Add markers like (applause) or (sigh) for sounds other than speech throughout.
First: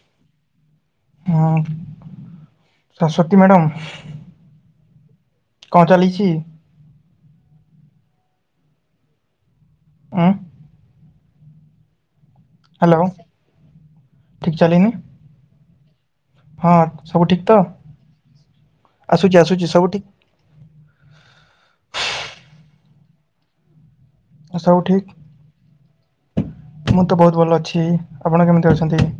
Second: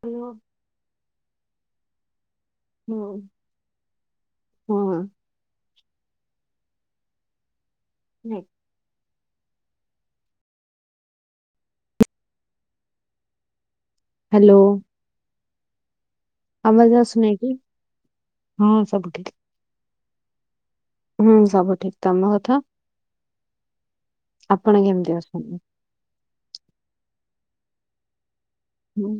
Hello ହଁ Saraswati madam ହୁଁ କଣ ଚାଲିଛି ହୁଁ ଅ (inaudible) ହ୍ୟାଲୋ ଠିକ ଚାଲିନି ହଁ ଆବାଜ ସବୁ ଆସୁନାହିଁ ଠିକ କି? ତ ହଁ ସବୁ ଠିକ୍। ଆସୁଛି ଆସୁଛି ସବୁ ଠିକ ହୁଁ ସବ ଠିକ ତର କଥା ସବୁ ଆପଣ କେମିତି ଅଛନ୍ତି? ଠିକ ମୁଁ ତ ବହୁତ ଭଲ ଅଛି ଆପଣ କେମିତି ଅଛନ୍ତି ହୁଁ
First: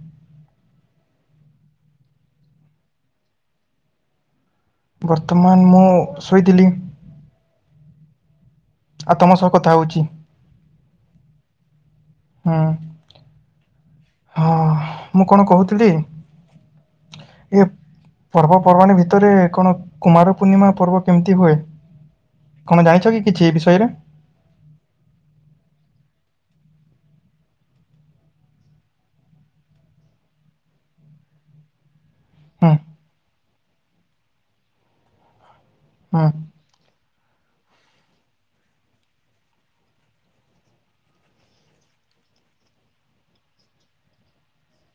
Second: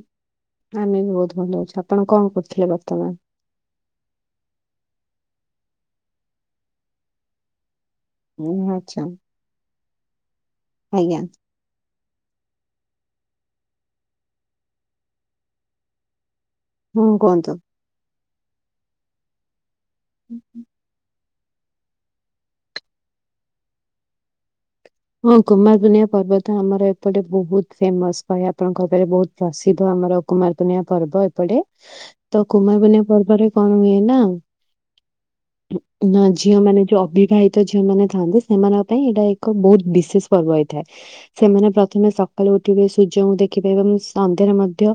ଆମେ ବହୁତ ଭଲ ଅଉଛି ଆପଣ କଣ କରୁଥିଲେ ବର୍ତ୍ତମାନ ବର୍ତ୍ତମାନ ମୁଁ ଶୋଇଥିଲି। ହୁଁ ଆଚ୍ଛା ଆଉ ତମ ସହ କଥା ହଉଛି ଆଜ୍ଞା। ହୁଁ ହଁ ମୁଁ କଣ କହୁଥିଲି। ହୁଁ କୁହନ୍ତୁ। ପର୍ବପର୍ବାଣି ଭିତରେ କଣ କୁମାର ପୂର୍ଣିମା ପର୍ବ କେମିତି ହୁଏ କଣ ଜାଣିଛ କି କିଛି ଏ ବିଷୟରେ? ହଁ କୁମାର ପୂର୍ଣ୍ଣିମା ପର୍ବ ତ ଆମର ଏପଟେ ବହୁତ ଫେମସ କହିଆକୁ ଆପଣଙ୍କ ଉପରେ ବହୁତ ପ୍ରସିଦ୍ଧ। ଆ ଆମର କୁମାର ପୁର୍ଣ୍ଣିମା ପର୍ବ ଏପଟେ। ତ ହୁଁ କୁମାର ପୂର୍ଣ୍ଣିମା ପର୍ବରେ କଣ ହୁଏ ନା ନା ହୁଁ ଝିଅ ମାନେ ଯୋଉ ଅବିବାହିତ ଝିଅ ମାନେ ଥାଆନ୍ତି ସେମାନଙ୍କ ପାଇଁ ଏଇଟା ଏକ ବହୁତ ବିଶେଷ ପର୍ବ ହେଇଥାଏ ସେମାନେ ପ୍ରଥମେ ସକାଳୁ ଉଠିବେ ସୂର୍ଯ୍ୟଙ୍କୁ ଦେଖିିବେ ଏବଂ ସନ୍ଧ୍ୟାରେ ମଧ୍ୟ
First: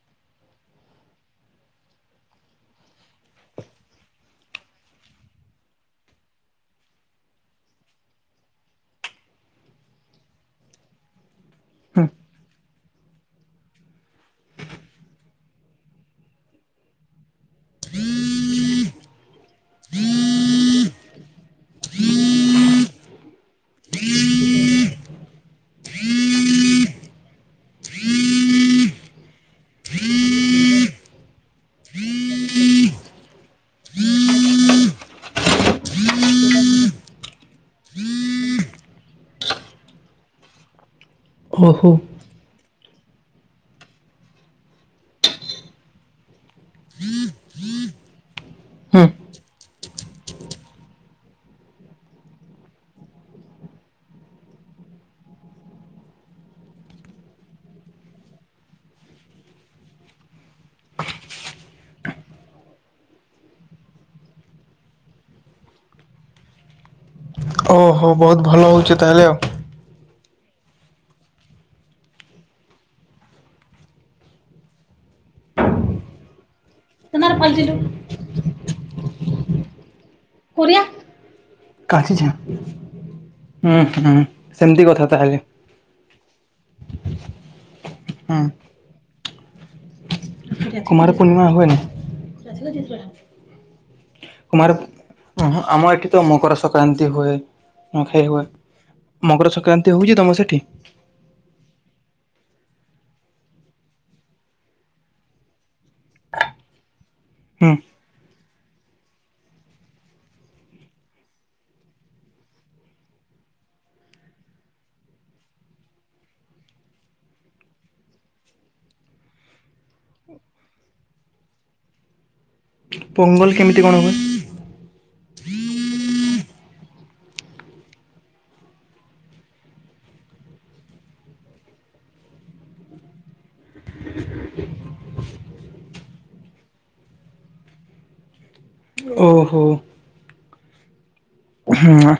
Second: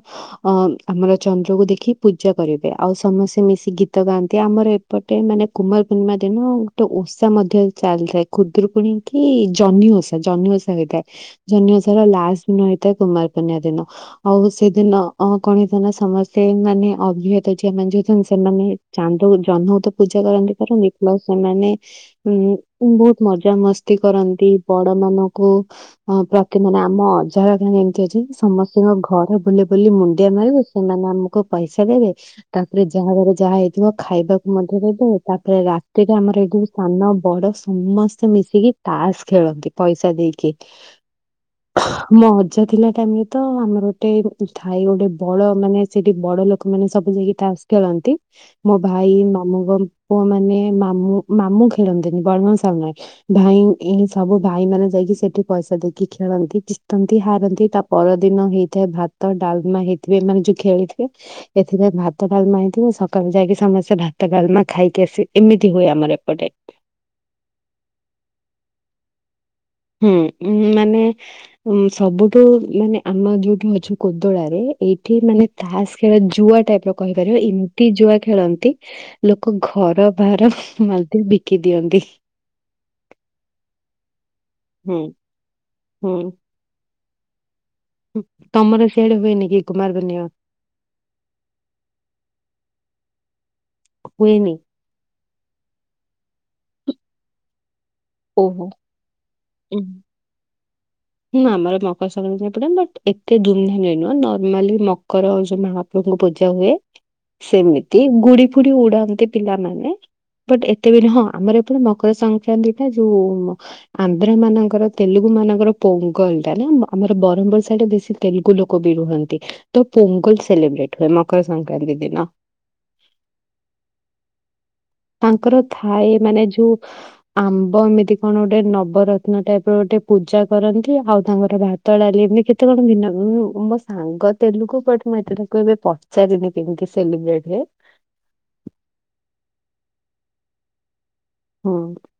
ଅ ଆମର ଚନ୍ଦ୍ରକୁ ଦେଖି ପୂଜା କରିବେ ଆଉ ସମସ୍ତେ ମିଶି ଗୀତ ଗାଆନ୍ତି ଆମର ଏ ପଟେ ମାନେ କୁମାର ପୂର୍ଣ୍ଣିମା ଦିନ ଗୋଟେ ଓଷା ମଧ୍ୟ ଚାଲିଥାଏ ଖୁଦୁରିକୁଣି କି ଜହ୍ନି ଓଷା ଜହ୍ନି ଓଷା ହେଇଥାଏ ଜହ୍ନି ଓଷା ହୁଁ ର ଲାଷ୍ଟ ଦିନ ହେଇଥାଏ କୁମାର ପୂର୍ଣ୍ଣିମା ଦିନ ଆଉ ସେଦିନ ଅ କଣ ହେଇଥାଏ ନା ସମସ୍ତେ ମାନେ ଅଭିଆରୀ ଝିଅମାନ ଯୋଉଥାନ୍ତି ସେମାନେ ଚାନ୍ଦ ଜହ୍ନ କୁତ ପୂଜା କରନ୍ତି କରନ୍ତି ପ୍ଲସ୍ ସେମାନେ ଉଁ ଉଁ ବହୁତ ମଜାମସ୍ତି କରନ୍ତି। ପ ବଡ ମାନଙ୍କୁ ଅ ପ୍ରତି ମାନେ ଆମ ଅଜା ଆଜ୍ଞା ଏମିତି ଅଛି ସମସ୍ତଙ୍କ ଘର ବୁଲି ବୁଲି ମୁଣ୍ଡିଆ ମାରିବୁ ସେମାନେ ଆମକୁ ପଇସା ଦେବେ ତାପରେ ଯାହା ଘରେ ଯାହା ହେଇଥିବ ଖାଇବାକୁ ମଧ୍ୟ କରାଯାଏ ତାପରେ ରାତିଟା ଆମର ଏଗୁ ସାନ ବଡ ସମସ୍ତେ ମିଶିକି ତାସ୍ ଖେଳନ୍ତି ପଇସା ଦେଇକି ଓହୋ ମଜା ଥିଲା। ତାନି ତ ଆମର ଗୋଟେ ଥାଇ ଗୋଟେ ବଡ ମାନେ ସେଠି ବଡ ଲୋକମାନେ ସବୁ ଯାଇକି ତାସ ଖେଳନ୍ତି। ନ୍ତି ମୋ ହୁଁ ଭାଇ ମାମୁ ଘରୁ ପୁଅମାନେ ମାମୁଁ ମାମୁଁ ଖେଳନ୍ତିନି ବଡ଼ ମାଇଁ ସାନ ମାଇଁ। ଭାଇ ଏଁ ସବୁ ଭାଇମାନେ ଯାଇକି ସେଠି ପଇସା ଦେଇକି ଖେଳନ୍ତି ଜିତନ୍ତି ହାରନ୍ତି ତା ପରଦିନ ହେଇଥାଏ ଭା ଭାତ ଡାଲମା ହେଇଥିବେ ଏମାନେ ଯୋଉ ଖେଳିଥିବେ ଏଥିରେ ଭାତ ଡାଲମା ହେଇଥବେ ସକାଳୁ ଯାଇକି ସମସ୍ତେ ଭା ଭତ ଡାଲମା ଖାଇକି ଆସି ଏମିତି ହୁଏ ଆମର ଏପଟେ। ଓହୋ ବହୁତ ଭଲ ହଉଛି ତାହେଲେ ଆଉ। ହୁଁ ମାନେ ଉଁ ସବୁଠୁ ମାନେ ଆମ ଯୋଉଠୁ ଅଛି କୋଦଳାରେ ଏଇ ଏଠି ମାନେ ତାସ ଖେଳ ଜୁଆ ଟାଇପର କହିପାରିବ ଆଉ ଏମିତି ଜୁଆ ଖେଳନ୍ତି ଲୋକ ଘର ଭାର (inaudible) ବି (unintelligible) ହଁ ହଁ ସେ ଏନ୍ତି ହୁଁ କଥା ତାହେଲେ। ହୁଁ। ତମର ସିଆଡେ ହୁଏନି କି କୁମାର ପୂର୍ଣ୍ଣିମା? କୁମାର ପୂର୍ଣ୍ଣିମା ହୁଏନି। ହୁଏନି? କୁମାର ଅହଂ ଆମ ଏଠି ତ ମକର ସଂକ୍ରାନ୍ତି ହୁଏ। ହଁ ଖାଇ ହୁଏ। ଓହୋ। ମକର ଉଁ ସଂକ୍ରାନ୍ତି ହଉଛି ତମ ସେଠି? (unintelligible) ବଟ ଏତେ ଧୁମଧାମରେ ନୁହଁ ନର୍ମାଲି ମକର ଯଉ ମହାପ୍ରଭୁଙ୍କୁ ପୂଜା ହୁଏ। ହୁଁ ସେମିତି ଗୁଡି ଫୁଡି ଉଡାଉଁ। ପିଲାମାନେ ବଟ ଏତେ ନୁହଁ ଆମର ଏପଟ ମକର ସଂକ୍ରାନ୍ତି ଯୋଉ ଆନ୍ଧ୍ର ମାନଙ୍କର ତେଲୁଗୁ ମାନଙ୍କର ପୋଙ୍ଗଲ ଟା ନା ଆମର ବ୍ରରହ୍ମପୁର ସା ଟା ବେଶୀ ତେଲୁଗୁ ଲୋକ ବି ରୁହନ୍ତି ତ ପୋଙ୍ଗଲ ସେଲିବ୍ରେଟ ହୁଏ ମକର ସଂକ୍ରାନ୍ତି ଦିନ। ପୋଙ୍ଗଲ କେମିତି କଣ ହୁଏ? ତାଙ୍କର ଥାଏ ମାନେ ଯୋଉ ଆମ୍ବ ଏମିତି କଣ ଗୋଟେ ନବରତ୍ନ ଟାଇପର ଗୋଟେ ପୂଜା କରନ୍ତି ଆଉ ତାଙ୍କର ଭାତ ଡାଲି। କେତେ କଣ ଭିନ୍ନ ମ-ମୋ ସାଙ୍ଗ ତେଲୁଗୁ ବଟ ମୁଁ ଏତେ ତାକୁ ଏବେ ପଚାରିନି କେମିତି ସେଲିବ୍ରେଟ (unintelligible) ଓହୋ। ହଁ। ହୁଁ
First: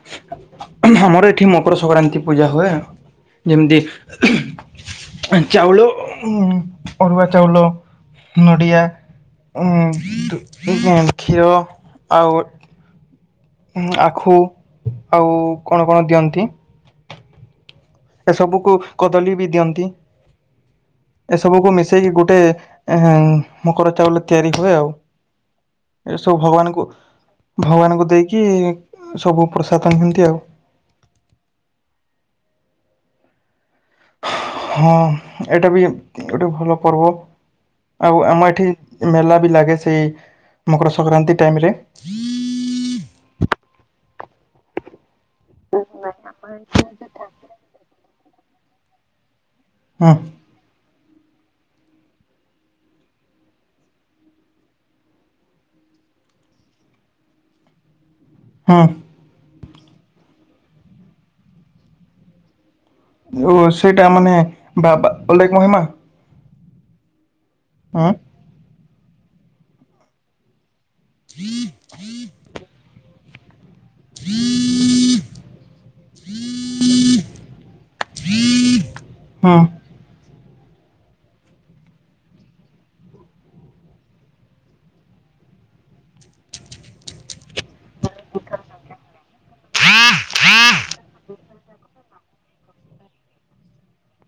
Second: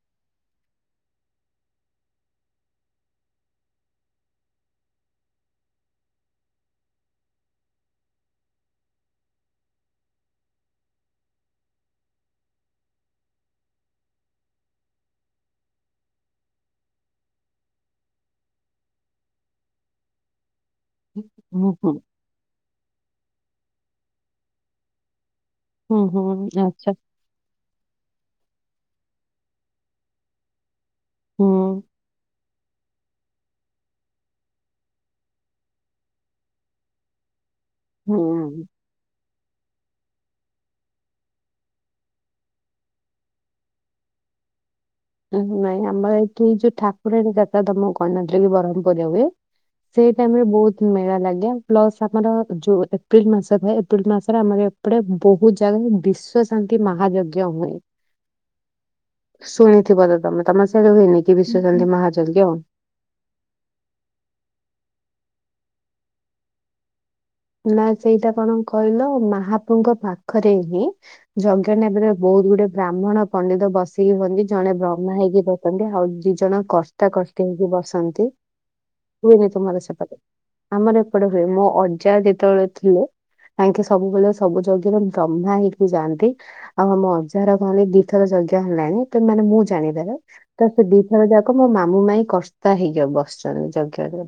ଆମର ଏଠି ମକର ସଂକ୍ରାନ୍ତି ପୂଜା ହୁଏ। ଯେମିତି ଚାଉଳ ଉଁ ଅରୁଆ ଚାଉଲ ନଡ଼ିଆ। ଉଁ କ୍ଷୀର ଆଉ ଆଖୁ ଆଉ କଣ କଣ ଦିଅନ୍ତି। ଏସବୁକୁ କଦଳୀ ବି ଦିଅନ୍ତି। ହୁଁ ଏସବୁକୁ ହୁଁ ମିଶେଇକି ଗୋଟେ ମକର ଚାଉଳ ତିଆରି ହୁଏ ଆଉ। ହୁଁ ଏ ସବୁ ହୁଁ ଭଗବାନଙ୍କୁ ଆଚ୍ଛା। ଭଗବାନଙ୍କୁ ଦେଇକି କି ସବୁ ପ୍ରସାଦ ନିୁନ୍ତି ଆଉ ହୁଁ। ହଁ ଏଇଟା ବି ଗୋଟେ ଭଲ ପର୍ବ ଆଉ ଆମ ହୁଁ ଏଠି ମେଲା ବି ଲାଗେ ସେ ମକର ସଂକ୍ରାନ୍ତି ଟାଇମ। ହୁଁ ନାଇଁ ଆମର ଏଇଠି ଏଇ ଯୋଉ ଠାକୁରାଣୀ ଯାତ୍ରା ତମ କହିଣନଥିଲ କି ବ୍ରହ୍ମପୁରରେ ହୁଏ। ହୁଁ ସେଇଟ ଆମେ ବହୁତ ମେଳା ଲାଗେଉ ପ୍ଲସ ଆମର ଯୋଉ ଏପ୍ରିଲ ମାସ ଥାଏ ଏପ୍ରିଲ ମାସରେ ଆମର ଏପଟେ ବହୁତ ଜାଗା ବିଶ୍ୱ ଶାନ୍ତି ମହାଯଜ୍ଞ ହୁଏ। ହଁ ଶୁଣିଥିବ ତ ତମେ ତମ ସିଆଡ଼େ ହୁନି କି ବିଶ୍ୱଚଧୀ ମହଜଜ୍ଞ ଓ ସେଇଟା ମାନେ ବାବାଲେଖ ମହିମା ନା ହୁଁ ସେଇଟା କଣ କହିଲ ମହାପ୍ରଭୁଙ୍କ ପାଖରେ ହୁଏ। ଯଜ୍ଞ ବହୁତ ଗୁଡେ ବ୍ରାହ୍ମଣ ପଣ୍ଡିତ ବସ। ହୁନ୍ତି ଜଣେ ବ୍ରହ୍ମା ହେଇକି ବସନ୍ତି ଆଉ ଦି ଜଣ କଷ୍ଟା କଷ୍ଟ ହେଇକି ବସନ୍ତି ହୁଏନି ହୁଁ। ତୁମର ସେପଟେ ଆମର ଏପଟେ ହୁଏ ମୋ ଅଜା ଯେତେବେଳେ ଥିଲେ କାକେ ସବୁବେଳେ ସବୁ ଯଜ୍ଞରେ ବ୍ରହ୍ମା ହେଇକି ଯାଆନ୍ତି ଆଉ ଆମ ଅଜାହାର କହଲେ ଗୀତର ହେଲାଣି ତ ମାନେ ମୁଁ ଜାଣିବାର ତ ସେ ଦିଇଥର ଯାକ ମୋ ମାମୁ ମାଇଁ କତା ହେଇଯିବ ବ ସବୁ ଯଜ୍ଞ ପୁରା